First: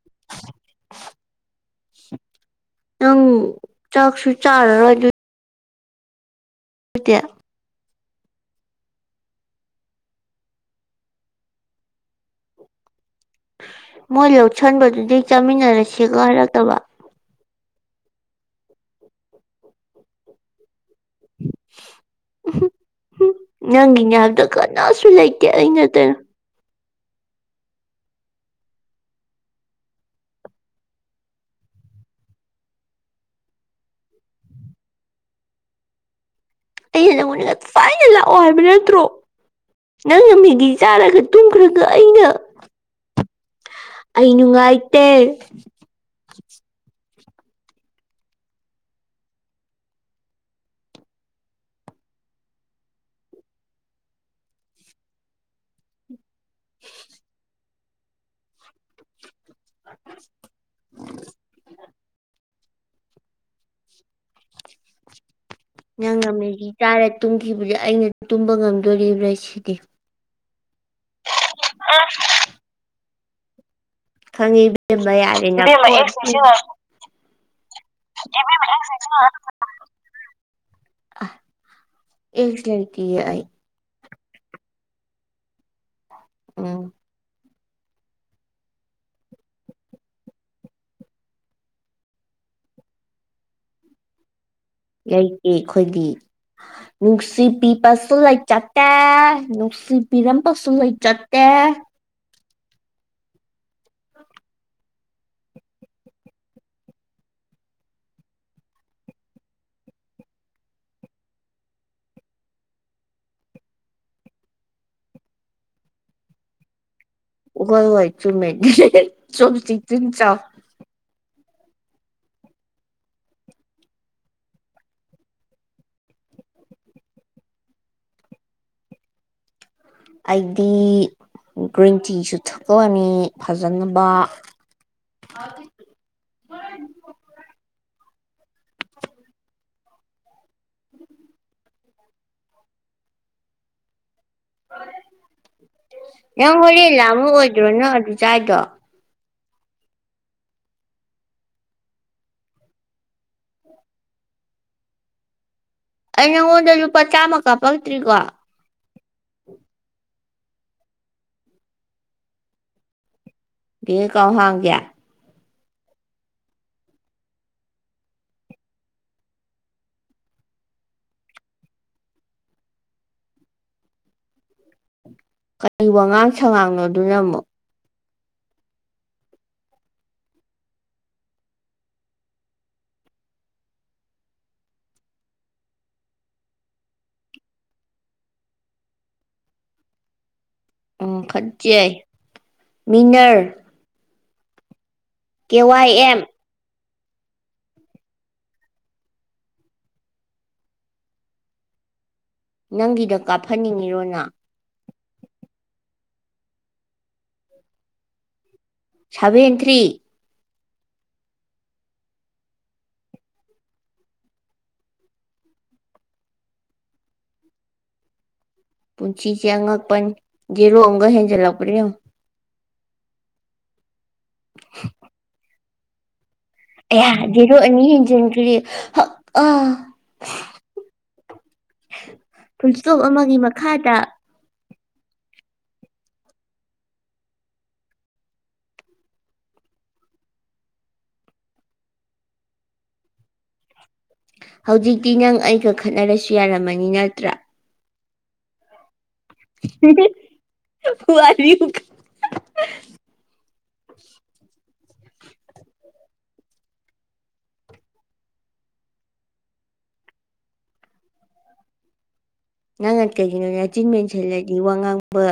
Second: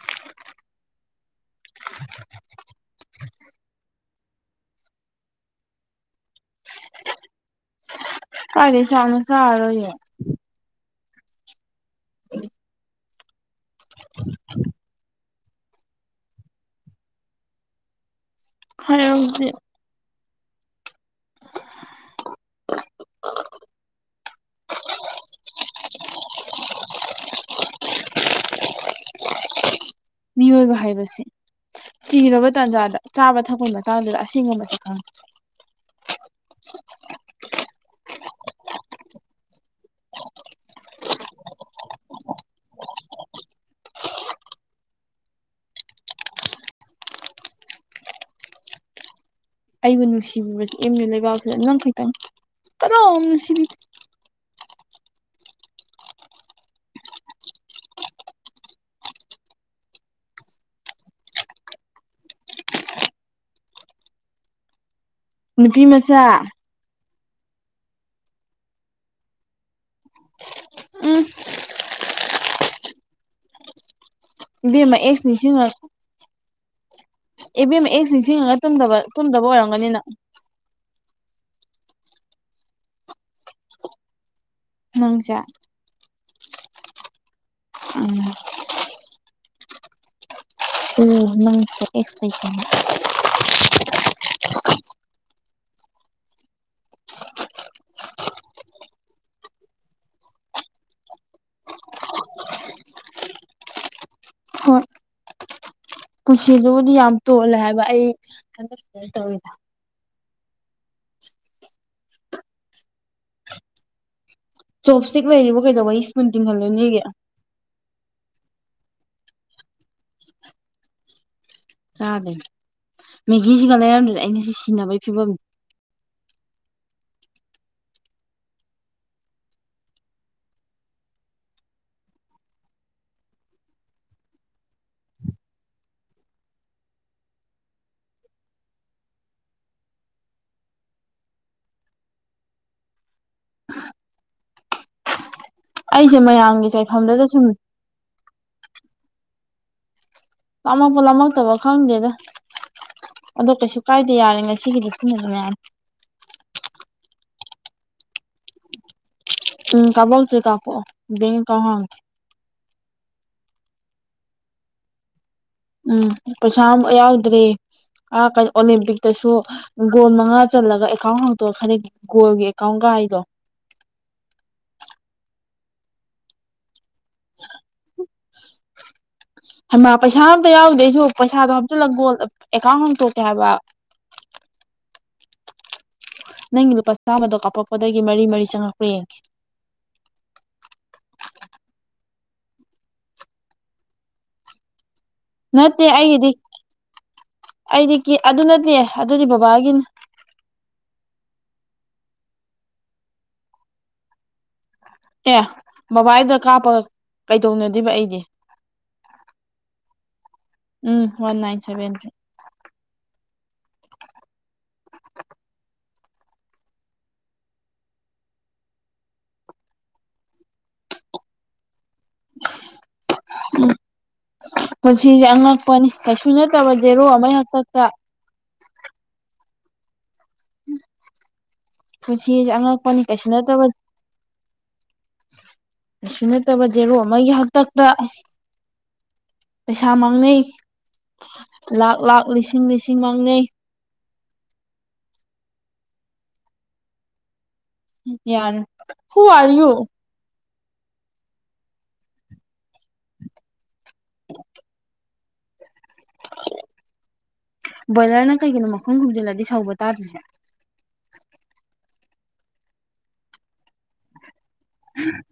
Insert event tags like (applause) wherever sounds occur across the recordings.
(inaudible) ꯅꯪ ꯆꯥꯛꯁꯨ ꯆꯥꯔꯔꯣꯏ ꯑꯗꯨ (unintelligible) ꯀꯥꯏꯗꯩ ꯆꯥꯛꯅꯣ ꯆꯥꯔꯔꯣꯏꯌꯦ ꯃꯣꯏ ꯂꯧꯁꯟꯕꯗꯨꯗꯩ ꯆꯥꯃꯤꯟꯅꯔꯁꯤꯒ ꯍꯥꯏꯔꯛꯇꯕ ꯍꯥꯏꯔꯛꯇꯦ (inaudible) ꯅꯪꯒꯤꯅꯦ ꯍꯥꯕꯗ ꯀꯅ ꯁꯨ ꯂꯩꯇꯦ ꯑꯩ ꯅꯠꯇꯅ ꯃꯤꯑꯣꯏꯕ ꯍꯥꯏꯕꯁꯦ ꯆꯤꯔꯕ ꯇꯥꯟꯖꯥꯗ ꯆꯥꯕ ꯊꯛꯄꯒꯤ ꯃꯇꯥꯡꯗ ꯑꯁꯦꯡꯕ ꯃꯁꯛ ꯈꯪꯉꯤ ꯑꯩꯅ ꯅꯪꯉꯣꯟꯗ ꯉꯁꯥꯏꯅ ꯂꯥꯛꯑꯣ ꯍꯥꯏꯕ ꯅꯠꯇ꯭ꯔꯣ ꯅꯪꯅ ꯃꯦꯒꯤ ꯆꯥꯔꯒ ꯇꯨꯝꯈ꯭ꯔꯒ ꯑꯩꯅ ꯑꯩ ꯅꯨꯡꯉꯥꯏꯇꯦ ꯑꯩꯕꯨ ꯅꯨꯡꯁꯤꯕꯤꯕꯁꯤ ꯑꯦꯝ ꯌꯨ ꯂꯩꯕꯥꯛꯕꯁꯤꯗ ꯅꯪ ꯈꯛꯇꯪꯅꯤ ꯀꯅꯥꯝ ꯅꯨꯡꯁꯤꯕꯤꯗꯦ (inaudible) (inaudible) ꯅꯨꯄꯤ ꯃꯆꯥ ꯅꯪꯅ ꯃꯦꯒꯤ ꯆꯔꯥ ꯇꯨꯝꯈꯤꯕꯗ ꯑꯩꯅ ꯇꯨꯝꯕ ꯉꯝꯒꯗ꯭ꯔꯥ ꯁꯤꯗꯤ ꯎꯝ ꯑ (inaudible) ꯈꯪꯉꯦ ꯏꯕꯦꯝꯃ ꯑꯦꯛꯁ ꯌꯥꯔꯦꯅꯦ ꯅꯤꯡꯁꯤꯡꯉ ꯏꯕꯦꯝꯃ, ꯑꯦꯛꯁ ꯅꯤꯡꯁꯤꯡꯉꯒ ꯇꯨꯝꯗꯕ ꯑꯣꯏꯔꯝꯒꯅꯤꯅꯦ ꯑꯦꯛꯁ ꯂꯩꯇꯤꯌꯦ ꯑꯩ ꯅꯪꯁꯦ ꯎꯝ ꯎꯝ ꯎꯝ ꯅꯪꯁꯦ ꯑꯦꯛꯁ ꯂꯩꯇꯦ ꯍꯥꯏꯕ ꯑꯩꯈꯣꯏꯒꯤ ꯅꯨꯡꯁꯤꯕꯤꯕꯁꯨ ꯂꯩꯥꯖꯗꯦ ꯅꯨꯡꯁꯤꯕꯤꯔꯝꯕꯁꯨ ꯂꯩꯥꯖꯗꯦ꯫ (unintelligible) ꯍꯣꯏ ꯄꯨꯟꯁꯤꯗꯨꯕꯨꯗꯤ ꯌꯥꯝ ꯇꯣꯜꯂꯦ ꯍꯥꯏꯕ ꯑꯩ (inaudible) ꯆꯣꯞ ꯁ꯭ꯇꯤꯛ ꯂꯩꯔꯤꯕ ꯀꯩꯗꯧꯕ ꯁ꯭ꯄꯨꯟ ꯇꯤꯡꯍꯜꯂꯨꯅꯦꯒꯦ ꯍꯣꯏ ꯍꯣꯏ ꯆꯨꯝꯃꯦ ꯆꯣꯞ ꯁ꯭ꯇꯤꯛꯇꯨꯅ ꯆꯥꯎꯕ ꯍꯦꯜꯂꯦ ꯆꯥꯗꯣꯏꯅꯦ ꯃꯦꯒꯤꯁꯤꯒ ꯂꯩꯔꯝꯗ꯭ꯔꯗꯤ ꯑꯩ ꯉꯁꯤ ꯁꯤꯟꯅꯕꯒꯤ ꯐꯤꯚꯝꯅꯤ ꯑꯩꯗꯤ ꯒ꯭ꯔꯤꯟ ꯇꯤꯁꯨ ꯊꯛꯑꯅꯤ ꯐꯖꯅꯕ ꯑ (inaudible) (inaudible) ꯑꯩꯁꯦ ꯅꯪ ꯃꯌꯥꯝꯒꯤ ꯍꯣꯔꯦꯟ ꯆꯥꯏꯐꯝꯗꯨꯗ ꯁꯨꯝ ꯂꯥꯃꯛꯑꯣꯏꯗ꯭ꯔꯣ ꯍꯧꯖꯤꯛ ꯆꯥꯔꯤꯗꯣ ꯂꯥꯝꯃꯛꯄ ꯂꯥꯝꯃꯛꯇꯕ ꯈꯪꯗꯦꯗ ꯑꯗꯣꯀꯩꯁꯨ ꯀꯥꯏꯗꯦ ꯌꯥꯔꯦ ꯉꯁꯤꯒꯤꯗꯤ ꯁꯤꯅ ꯑꯗꯨꯝ ꯌꯥꯔꯅꯤ꯫ ꯑꯩ ꯅꯉꯣꯟꯗ ꯂꯨꯄꯥ ꯆꯥꯝꯃ ꯀꯥꯄꯛꯇ꯭ꯔꯤꯀꯣ ꯎꯝ ꯀꯥꯄꯛꯇꯔꯤ ꯀꯥꯄꯛꯑꯣ ꯕꯦꯡꯑꯦꯀꯥꯎꯟ ꯌꯥꯡꯉꯦ ꯕꯦꯡ ꯑꯦꯀꯥꯎꯟ ꯍꯥꯡꯒꯦ꯫ ꯎꯝ ꯄꯩꯁꯥ ꯌꯥꯎꯗ꯭ꯔꯦ ꯑꯣꯂꯦꯝꯄꯤꯛꯇꯁꯨ ꯒꯣꯜ ꯃꯉꯥ ꯆꯜꯂꯒ ꯑꯦꯀꯥꯎꯟ ꯍꯥꯡꯇꯣꯛꯑꯒ ꯒꯣꯜꯒꯤ ꯑꯦꯀꯥꯎꯟꯒ ꯀꯥꯏꯗꯣ (unintelligible) ꯀꯔꯤ ꯋꯥꯉꯥꯡ ꯁꯉꯥꯡꯅꯣꯗꯨꯅ ꯑꯃꯨꯛ (inaudible) ꯍꯩꯃ ꯄꯩꯁꯥ ꯑꯝꯇ ꯌꯥꯎꯗꯦ ꯑꯩꯁꯨ ꯄꯩꯁꯥꯗꯣ ꯍꯥꯞꯆꯤꯜꯂꯒ ꯑꯦꯀꯥꯎꯟ ꯍꯥꯡꯇꯣꯛꯀꯦ ꯍꯥꯏꯕ (inaudible) ꯅꯪꯒꯤ ꯂꯨꯄꯥ ꯆꯥꯝꯃꯗꯣ ꯀꯥꯞꯄꯛꯄꯗꯒꯤ ꯃꯔꯤ ꯃꯔꯤ ꯆꯪꯉꯂꯛꯄꯔ ꯌꯦꯡꯒꯦ꯫ ꯑꯣ ꯈꯠꯆꯩ ꯃꯤꯅꯔ ꯀꯦ ꯅꯠꯇꯦ ꯋꯥꯏ ꯑꯦꯝ ꯑꯩꯒꯤꯗꯤ ꯑꯩꯗꯤ ꯀꯦ ꯑꯗꯨ ꯅꯠꯇꯦ ꯑꯗꯨꯗꯤ ꯕꯕꯥꯒꯤꯅꯤ ꯅꯪꯒꯤꯗ ꯀꯥꯞꯍꯟꯅꯤꯡꯉꯤꯔꯣ ꯅꯥ ꯑꯦ ꯕꯕꯥꯏꯗ ꯀꯥꯞꯄꯒ ꯀꯩꯗꯧꯅꯗꯣꯏꯕ ꯑꯩꯗꯤ ꯁꯚꯦꯟ ꯊ꯭ꯔꯤ ꯎꯝ ꯋꯥꯟ ꯅꯥꯏꯟ ꯁꯕꯦꯟ ꯊ꯭ꯔꯤ ꯄꯨꯟꯁꯤꯁꯦ ꯑꯉꯛꯄꯅꯤ ꯖꯤꯔꯣ ꯑꯝꯒ ꯍꯦꯟꯖꯟꯂꯛꯄ꯭ꯔ ꯌꯦꯡꯉꯣ ꯎꯝ ꯄꯨꯟꯁꯤꯖꯦ ꯑꯉꯛꯄꯅꯤ ꯀꯩꯁ ꯑꯌꯥ ꯖꯤꯔꯣ ꯑꯅꯤ ꯍꯦꯟꯖꯤꯟꯈ꯭ꯔꯦ ꯍꯥ ꯑꯥ ꯄꯨꯟꯁꯤꯁꯦ ꯄꯨꯜꯁꯇꯣꯞ ꯑꯉꯛꯄꯅꯤ ꯀꯩꯁꯨ ꯑꯃꯒꯤ ꯅꯠꯇꯕ ꯃꯈꯥꯗ ꯀꯩꯁꯨ ꯅꯠꯇꯕ ꯖꯦꯔꯣ ꯑꯃꯒꯤ ꯍꯛꯇꯛꯇ ꯄꯩꯁꯥ ꯃꯥꯡꯅꯩ ꯂꯥꯛ ꯂꯥꯛ ꯂꯤꯁꯤꯡ ꯂꯤꯁꯤꯡ ꯃꯥꯡꯅꯩ ꯍꯧꯖꯤꯛꯇꯤ ꯅꯪ ꯑꯩꯒ ꯈꯠꯅꯔꯁꯨ ꯌꯥꯔꯝꯃꯅꯤ ꯅꯠꯇ꯭ꯔꯥ ꯌꯥꯅꯦ ꯍꯨ ꯑꯔ ꯌꯨ (unintelligible) (inaudible) ꯕꯣꯏꯂꯔꯅ ꯀꯩꯒꯤꯅꯣ ꯃꯈꯨꯝ ꯈꯨꯝꯖꯤꯜꯂꯗꯤ ꯁꯧꯕ ꯇꯥꯗ꯭ꯔꯤꯁꯦ ꯅꯪꯅ ꯀꯩꯒꯤꯅꯣ ꯅꯆꯤꯟ ꯃꯦꯟꯁꯤꯜꯂꯗꯤ ꯋꯥ ꯉꯥꯡꯕ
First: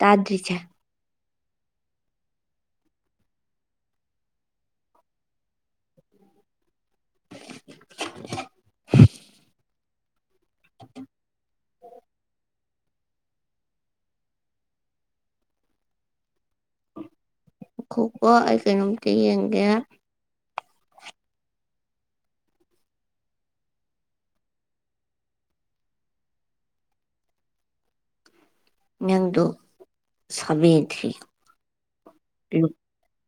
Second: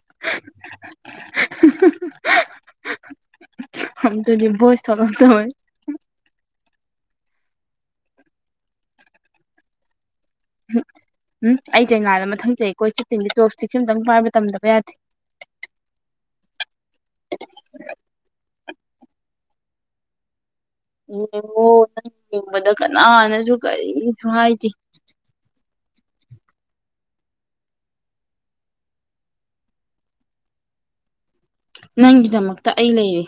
ꯇꯥꯗ꯭ꯔꯤꯁꯦ (unintelligible) ꯍꯝꯇꯨꯗꯤ ꯕꯣꯏꯁ ꯊꯣꯛꯂꯛꯇꯧꯋꯦ (inaudible) ꯍꯝ ꯎꯝ ꯑꯩ ꯆꯩꯅꯥꯗ ꯃꯊꯪ ꯆꯩ ꯀꯣꯏ ꯆꯠꯇꯨꯏꯅꯤ ꯇꯣꯞ ꯇꯤꯛꯁ ꯑꯝꯇꯪ ꯄꯥꯏꯕ ꯇꯝꯗꯕ ꯌꯥꯗꯦ ꯉꯈꯣꯀꯣ ꯑꯩ ꯀꯩꯅꯣꯝꯇ ꯌꯦꯡꯒꯦ ꯌꯦꯡꯉꯣ ꯅꯪ ꯌꯦꯡꯕꯗ ꯀꯅꯥꯅꯁꯨ ꯀꯔꯤꯁꯨ ꯍꯥꯏꯗꯦ ꯅꯪꯗꯨ ꯁꯕꯦ ꯊ꯭ꯔꯤ ꯅꯪꯒꯤꯗꯃꯛꯇ ꯑꯩ ꯂꯩꯌꯦ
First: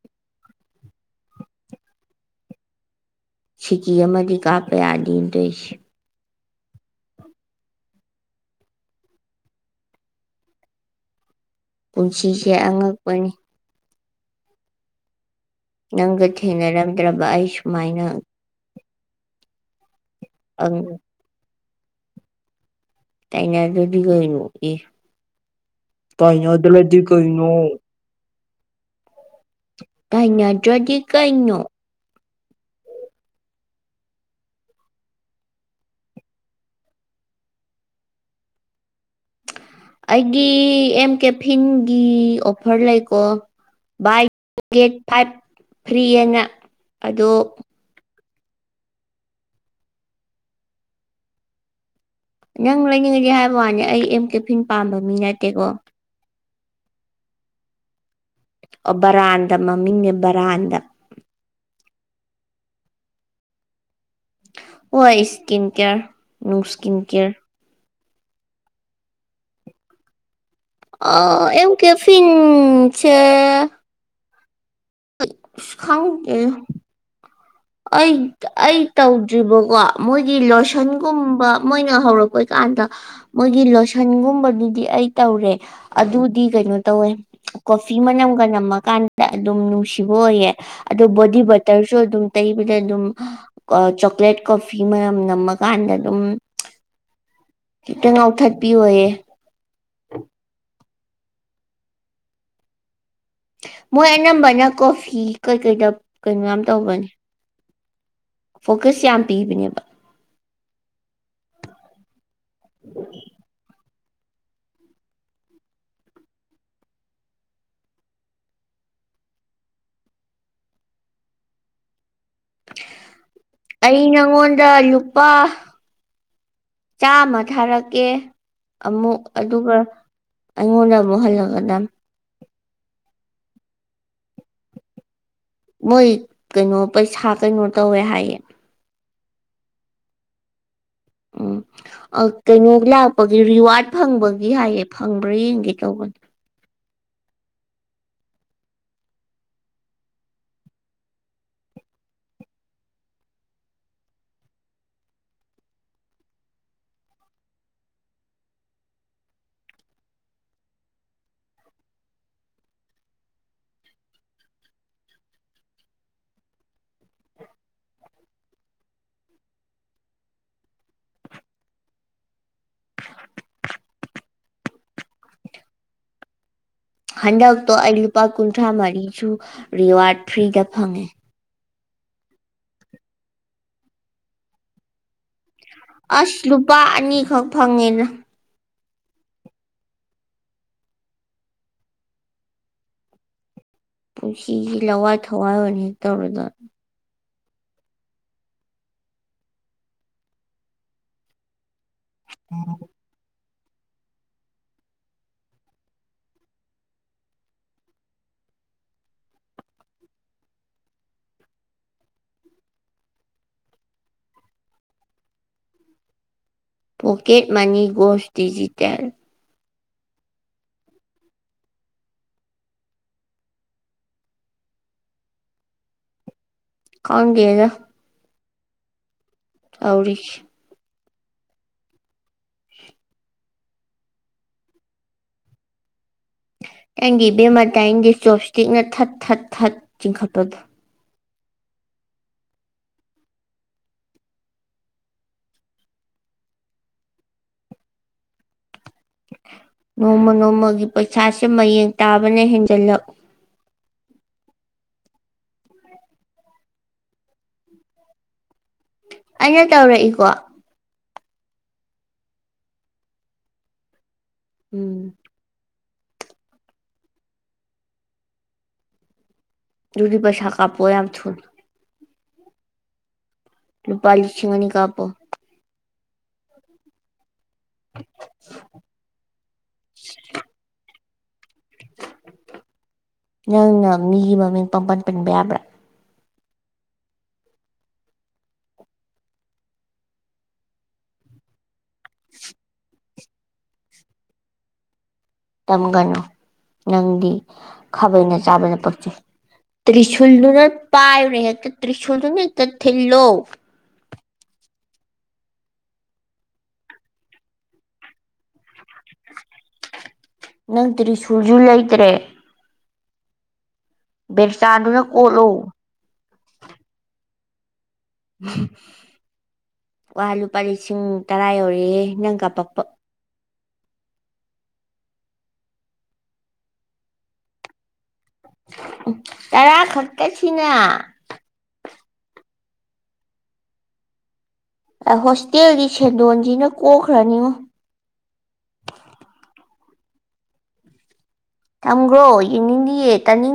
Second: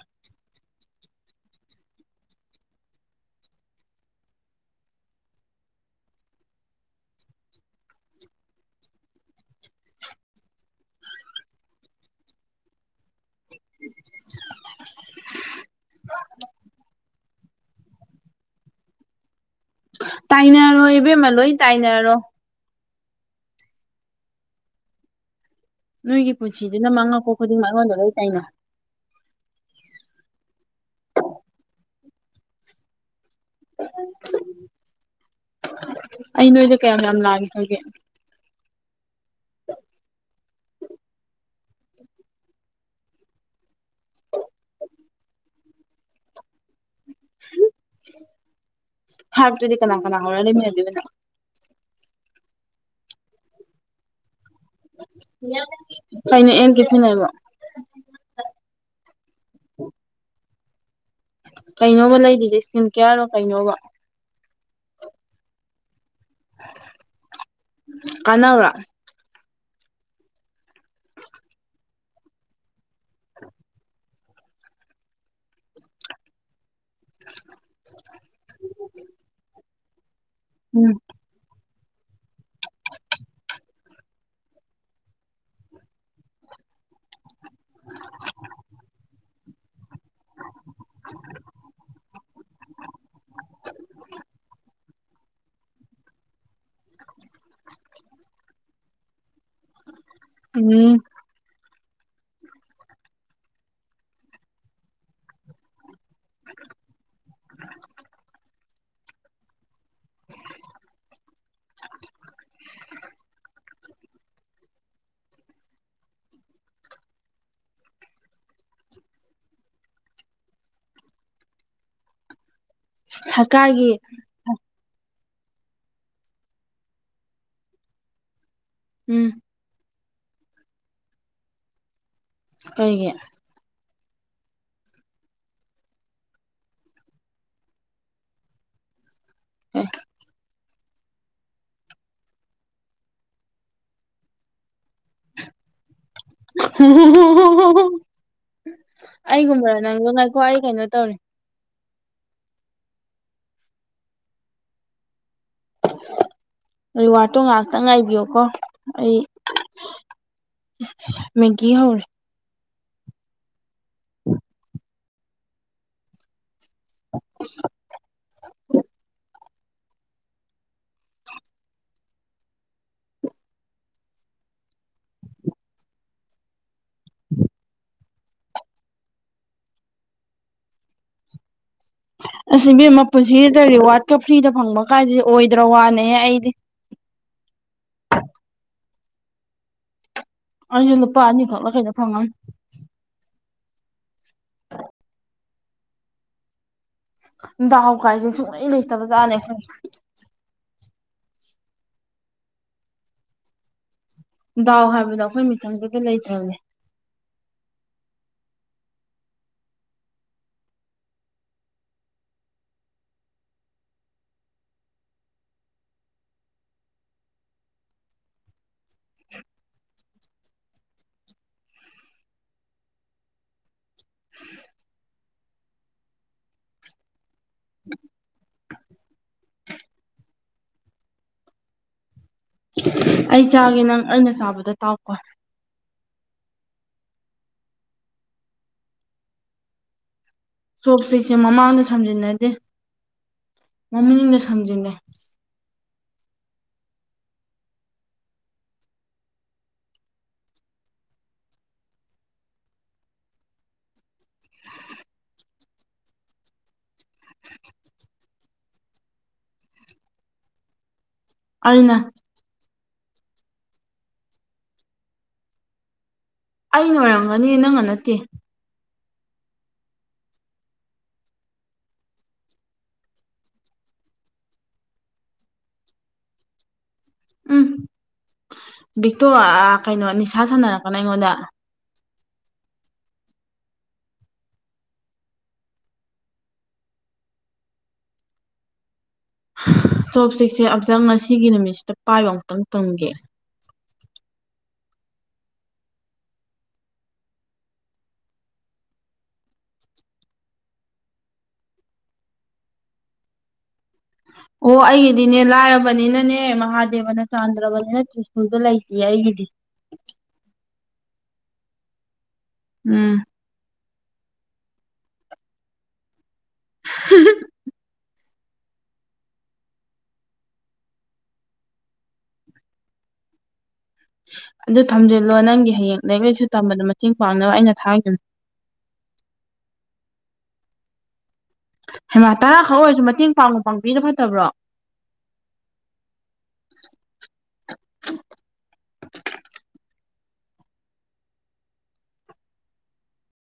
ꯁꯤꯀꯤ ꯑꯃꯗꯤ ꯀꯥꯞꯄ ꯌꯥꯗꯤꯟꯗꯣꯏꯁꯦ ꯄꯨꯟꯁꯤꯁꯦ ꯑꯉꯛꯄꯅꯤ (inaudible) ꯅꯪꯒ ꯊꯦꯡꯅꯔꯝꯗ꯭ꯔꯕ ꯑꯩ ꯁꯨꯃꯥꯏꯅ ꯑꯪ ꯇꯥꯏꯅꯔꯣ ꯏꯕꯦꯝꯃ ꯂꯣꯏ ꯇꯥꯏꯅꯔꯣ ꯇꯥꯏꯅꯗꯗꯤ ꯒꯩꯅꯣ ꯏ ꯅꯣꯏꯒꯤ ꯄꯨꯟꯁꯤꯗꯨꯅ ꯇꯥꯏꯅꯗ꯭ꯔꯗꯤ ꯃꯥꯡꯉꯛꯄ ꯀꯩꯅꯣ ꯈꯨꯗꯤꯡꯃꯛ ꯑꯩꯉꯣꯟꯗ ꯂꯣꯏ ꯇꯥꯏꯅꯧ ꯇꯥꯏꯅꯗ꯭ꯔꯗꯤ ꯀꯩꯩꯅꯣ (inaudible) ꯑꯩ ꯅꯣꯏꯗ ꯀꯌꯥꯝ ꯌꯥꯝ ꯂꯥꯟꯈ꯭ꯔꯒꯦ ꯐꯤꯟꯒꯤ ꯑꯣꯐꯔ ꯂꯩꯀꯣ ꯕꯥꯏ ꯒꯦꯠ ꯐꯥꯏꯚ ꯐ꯭ꯔꯤꯑꯦꯟꯅ ꯑꯗꯣ ꯐꯥꯏꯚꯇꯨꯗꯤ ꯀꯅꯥ ꯀꯅꯥ ꯍꯧꯔ ꯂꯩꯃꯤꯟꯅꯗꯣꯏꯕ ꯅꯪ ꯅꯪ ꯂꯩꯅꯤꯡꯉꯗꯤ ꯍꯥꯏꯕ ꯋꯥꯅꯦ ꯑꯩ ꯑꯦꯝ ꯀꯦꯐꯤꯟ ꯄꯥꯝꯕ ꯃꯤ ꯅꯠꯇꯦꯀꯣ ꯀꯩꯅꯣ ꯑꯦꯝ ꯀꯦꯐꯤꯟ ꯍꯥꯏꯕꯣ ꯑꯣ ꯕꯔꯥꯟꯗ ꯃꯃꯤꯡꯅꯦ ꯕꯔꯥꯟꯗ ꯀꯩꯅꯣꯕ ꯂꯩꯗꯨꯏꯁꯦ ꯏꯁꯀꯤꯟ ꯀꯤꯌꯥꯔꯣ ꯀꯩꯅꯣꯕ ꯍꯣꯏ ꯏꯁꯀꯤꯟ ꯀꯤꯌꯔ ꯅꯨꯡ ꯏꯁꯀꯤꯟ ꯀꯤꯌꯔ ꯀꯥꯟꯅꯕ꯭ꯔꯣ ꯑꯥ ꯑꯦꯝ ꯀꯦꯐꯤꯟ ꯁꯦ ꯈꯪꯗꯦ ꯑꯩ ꯑꯩ ꯇꯧꯗ꯭ꯔꯤꯕꯀꯣ ꯃꯣꯏꯒꯤ ꯎꯝ ꯂꯣꯁꯟꯒꯨꯝꯕ ꯃꯣꯏꯅ ꯍꯧꯔꯛꯄ ꯀꯥꯟꯗ ꯃꯣꯏꯒꯤ ꯂꯣꯁꯟꯒꯨꯝꯕꯗꯨꯗꯤ ꯑꯩ ꯇꯧꯔꯦ ꯑꯗꯨꯗꯤ ꯀꯩ ꯀꯩꯅꯣ ꯇꯧꯋꯦ ꯀꯣꯐꯤ ꯃꯅꯝꯒ ꯅꯝꯃꯀꯥꯟꯗ ꯑꯗꯨꯝ ꯅꯨꯡꯁꯤ ꯕ ꯑꯣꯏꯌꯦ ꯑꯗꯣ ꯕꯣꯗꯤ ꯕꯇꯔꯁꯨ ꯑꯗꯨꯝ ꯗ ꯑꯗꯨꯝ ꯑꯥ ꯆꯣꯀ꯭ꯂꯦꯠ ꯀꯣꯐꯤ ꯃꯅꯝꯅꯝꯃ ꯀꯥꯟꯗ ꯑꯗꯨꯝ ꯈꯤꯇ ꯉꯥꯎꯊꯠꯄꯤ ꯑꯣꯏꯌꯦ ꯎꯝ ꯃꯣꯏ ꯑꯅꯝꯕꯅ ꯀꯣꯐꯤ ꯀꯩꯀꯩꯗ ꯀꯩꯅꯣ ꯌꯥꯝ ꯇꯧꯕꯅꯤ ꯐꯣꯀꯁ ꯌꯥꯝ ꯄꯤꯕꯅꯦꯕ (inaudible) ꯁꯔꯀꯥꯔꯒꯤ ꯑꯩ ꯅꯪꯉꯣꯟꯗ ꯂꯨ ꯄꯥ ꯆꯥꯃ ꯊꯥꯔꯛꯀꯦ ꯑꯃꯨꯛ ꯎꯝ ꯑꯗꯨꯒ ꯑꯩꯉꯣꯟꯗ ꯑꯃꯨꯛ ꯍꯜꯂꯛꯀꯗꯝꯅꯤ ꯀꯩꯒꯤ ꯃꯣꯏ ꯀꯩꯅꯣ ꯄꯩꯁꯥ ꯀꯩꯅꯣ ꯇꯧꯋꯦ ꯍꯥꯏꯌꯦ ꯑꯦ ꯎꯝ ꯑꯥ ꯀꯩꯅꯣ ꯂꯥꯛꯄꯒꯤ ꯔꯤꯋꯥ꯭ꯔꯠ ꯐꯪꯕꯒꯤ ꯍꯥꯏꯌꯦ ꯐꯪꯕ꯭ꯔꯥ ꯌꯦꯡꯒꯦ ꯇꯧꯕꯅꯦ ꯍꯨꯝꯍꯨꯝꯍꯨꯝꯍꯨꯝꯍꯨꯝ ꯑꯩꯒꯨꯝꯕꯔ ꯅꯪꯖꯨ ꯉꯥꯏꯀꯣ ꯑꯩ ꯀꯩꯅꯣ ꯇꯧꯔꯤ ꯔꯤꯋꯥ꯭ꯔꯠꯇꯨ ꯉꯥꯛꯇꯪ ꯉꯥꯏꯕꯤꯌꯣꯀꯣ ꯑꯩ ꯃꯦꯒꯤ ꯍꯧꯔꯤ (unintelligible) ꯍꯟꯗꯛꯇꯣ ꯑꯩ ꯂꯨꯄꯥ ꯀꯨꯟꯊ꯭ꯔꯥ ꯃꯔꯤꯁꯨ ꯔꯤꯋꯥꯔꯠ ꯐ꯭ꯔꯤꯗ ꯐꯪꯉꯦ ꯑꯁ ꯏꯕꯦꯝꯃ ꯄꯨꯟꯁꯤꯗ ꯔꯤꯋꯥ꯭ꯔꯠꯀ ꯐ꯭ꯔꯤꯗ ꯐꯪꯕ ꯀꯥꯏꯗꯨ ꯑꯣꯏ ꯑꯁ ꯂꯨꯄꯥ ꯑꯅꯤꯈꯛ ꯐꯪꯉꯦꯗ ꯑꯩꯖꯨ ꯂꯨꯄꯥ ꯑꯅꯤ ꯈꯛꯂ ꯀꯩꯅꯣ ꯐꯪꯉꯝꯅꯤ ꯄꯨꯟꯁꯤꯖꯤ ꯂꯋꯥꯏ ꯊꯋꯥꯏ ꯑꯣꯏꯅ ꯍꯦꯛ ꯇꯧꯔꯗꯥꯅ ꯗꯥꯎ ꯀꯥꯏꯁꯦ ꯁꯨꯡꯂꯩ ꯂꯩꯇꯕ ꯖꯥꯠꯅꯦ ꯑꯩꯈꯣꯏꯁꯦ (inaudible) ꯗꯥꯎ ꯍꯥꯏꯕꯗꯣ ꯑꯩꯈꯣꯏ ꯃꯤꯆꯪꯗꯨꯗ ꯂꯩꯇ꯭ꯔꯕꯅꯦ ꯄꯣꯀꯦꯠ ꯃꯅꯤ ꯒꯣꯁ ꯗꯤꯖꯤꯇꯦꯜ ꯈꯪꯗꯦꯗ ꯇꯧꯔꯤꯁ ꯑꯩ ꯆꯥꯒꯦ ꯅꯪ ꯑꯩꯅ ꯆꯥꯕꯗ ꯇꯥꯎꯀꯣ ꯅꯪꯒꯤ ꯏꯕꯦꯝꯃ ꯇꯥꯏꯅꯤꯡꯗꯦ ꯆꯣꯞꯏꯁꯇꯤꯛꯅ ꯊꯠ ꯊꯠ ꯊꯠ ꯆꯤꯡꯈꯠꯄꯗꯣ ꯆꯣꯞꯏꯁꯇꯤꯛ ꯁꯦ ꯃꯃꯥꯡꯗ ꯁꯝꯖꯤꯟꯅꯗꯦ ꯃꯅꯤꯡꯅ ꯁꯝꯖꯤꯟꯅꯩ ꯅꯣꯡꯃ ꯅꯣꯡꯃꯒꯤ ꯄꯩꯁꯥꯁꯦ ꯃꯌꯦꯡ ꯇꯥꯕꯅ ꯍꯦꯟꯖꯤꯜꯂꯛ ꯑꯩꯅ ꯇꯧꯔꯛꯏꯀꯣ ꯑꯩꯅ ꯎꯪ ꯑꯩꯅ ꯑꯣꯏꯔꯝꯒꯅꯤ ꯅꯪꯅ ꯅꯠꯇꯦ ꯑꯗꯨꯗꯤ ꯄꯩꯁꯥ ꯀꯥꯞꯄꯛꯑꯣ ꯌꯥꯝ ꯊꯨꯅ ꯂꯨꯄꯥ ꯂꯤꯁꯤꯡꯑꯅꯤ ꯀꯥꯄꯣ ꯎꯝ ꯕꯤꯛꯇꯣ ꯑꯥ ꯀꯩꯅꯣ ꯅꯤꯁꯥ ꯁꯥꯟꯅꯔꯛꯀꯅꯣ ꯑꯩꯉꯣꯟꯗ ꯅꯪꯅ ꯃꯤꯒꯤ ꯃꯃꯤꯡ ꯄꯪꯄꯟ-ꯄꯟꯕ ꯌꯥꯕ꯭ꯔꯥ ꯆꯣꯞꯁꯇꯤꯛꯁꯦ ꯑꯝꯇꯪ ꯉꯁꯤꯒꯤ ꯅꯨꯃꯤꯠꯁꯤꯗ ꯄꯥꯏꯕ ꯑꯃꯨꯛꯇꯪ ꯇꯝꯒꯦ ꯇꯝꯒꯅꯨ ꯅꯪꯗꯤ ꯈꯥꯕꯩꯅꯆꯥꯕꯅ ꯄꯛꯆꯩ ꯇ꯭ꯔꯤꯁꯨꯨꯜꯗꯨꯅ ꯄꯥꯏꯔ ꯍꯦꯛꯇ ꯇ꯭ꯔꯤꯁꯨꯜꯗꯨꯅ ꯍꯦꯛꯇ ꯊꯤꯜꯂꯣ ꯑꯣ ꯑꯩꯒꯤꯗꯤꯅꯦ ꯂꯥꯏꯔꯕꯅꯤꯅꯅꯦ ꯃꯍꯥꯗꯦꯕꯅ ꯆꯥꯟꯗ꯭ꯔꯕꯅꯤꯅ ꯇ꯭ꯔꯤꯁꯨꯜꯗꯣ ꯂꯩ ꯇꯤꯌꯦ ꯑꯩꯒꯤꯗꯤ ꯅꯪ ꯇ꯭ꯔꯤꯁꯨꯜꯖꯨꯂꯩꯇ꯭ꯔꯦ ꯎꯝ ꯚ꯭ꯔꯦꯆꯥꯟꯗꯨꯅꯀꯣꯠꯂꯣ INAUDIBLE ꯋꯥ ꯂꯨꯄꯥꯂꯤꯁꯤꯡ ꯇꯔꯥ ꯌꯧꯔꯦꯌꯦ ꯅꯪ ꯀꯥꯞꯄꯛꯄ ꯑꯗꯨ ꯊꯝꯖꯤꯜꯂꯣ ꯅꯪꯒꯤ ꯍꯌꯦꯡ ꯂꯥꯏꯔꯤꯛ- ꯂꯥꯏꯁꯨ ꯇꯝꯕꯗ ꯃꯇꯦꯡ ꯄꯥꯡꯅꯕ ꯑꯩꯅ ꯊꯥꯒꯤꯕꯅꯦ ꯎꯝ ꯇꯔꯥꯈꯛꯇꯥ ꯁꯤꯅꯥ ꯍꯩꯃ ꯇꯔꯥꯈꯛ ꯑꯣꯏꯔꯖꯨ ꯃꯇꯦꯡ ꯄꯥꯡꯕꯨ- ꯄꯥꯡꯕꯤꯔꯤꯗꯣ ꯐꯠꯇꯕ꯭ꯔꯣ ꯑꯥ ꯍꯣꯁꯇꯦꯜꯒꯤ ꯁꯦꯟꯗꯣꯟꯖꯤꯅ ꯀꯣꯛꯈ꯭ꯔꯅꯤꯉꯣ ꯊꯝꯒ꯭ꯔꯣ ꯌꯦꯡꯅꯤꯡꯗꯤꯌꯦ-ꯇꯥꯅꯤꯡꯗꯤ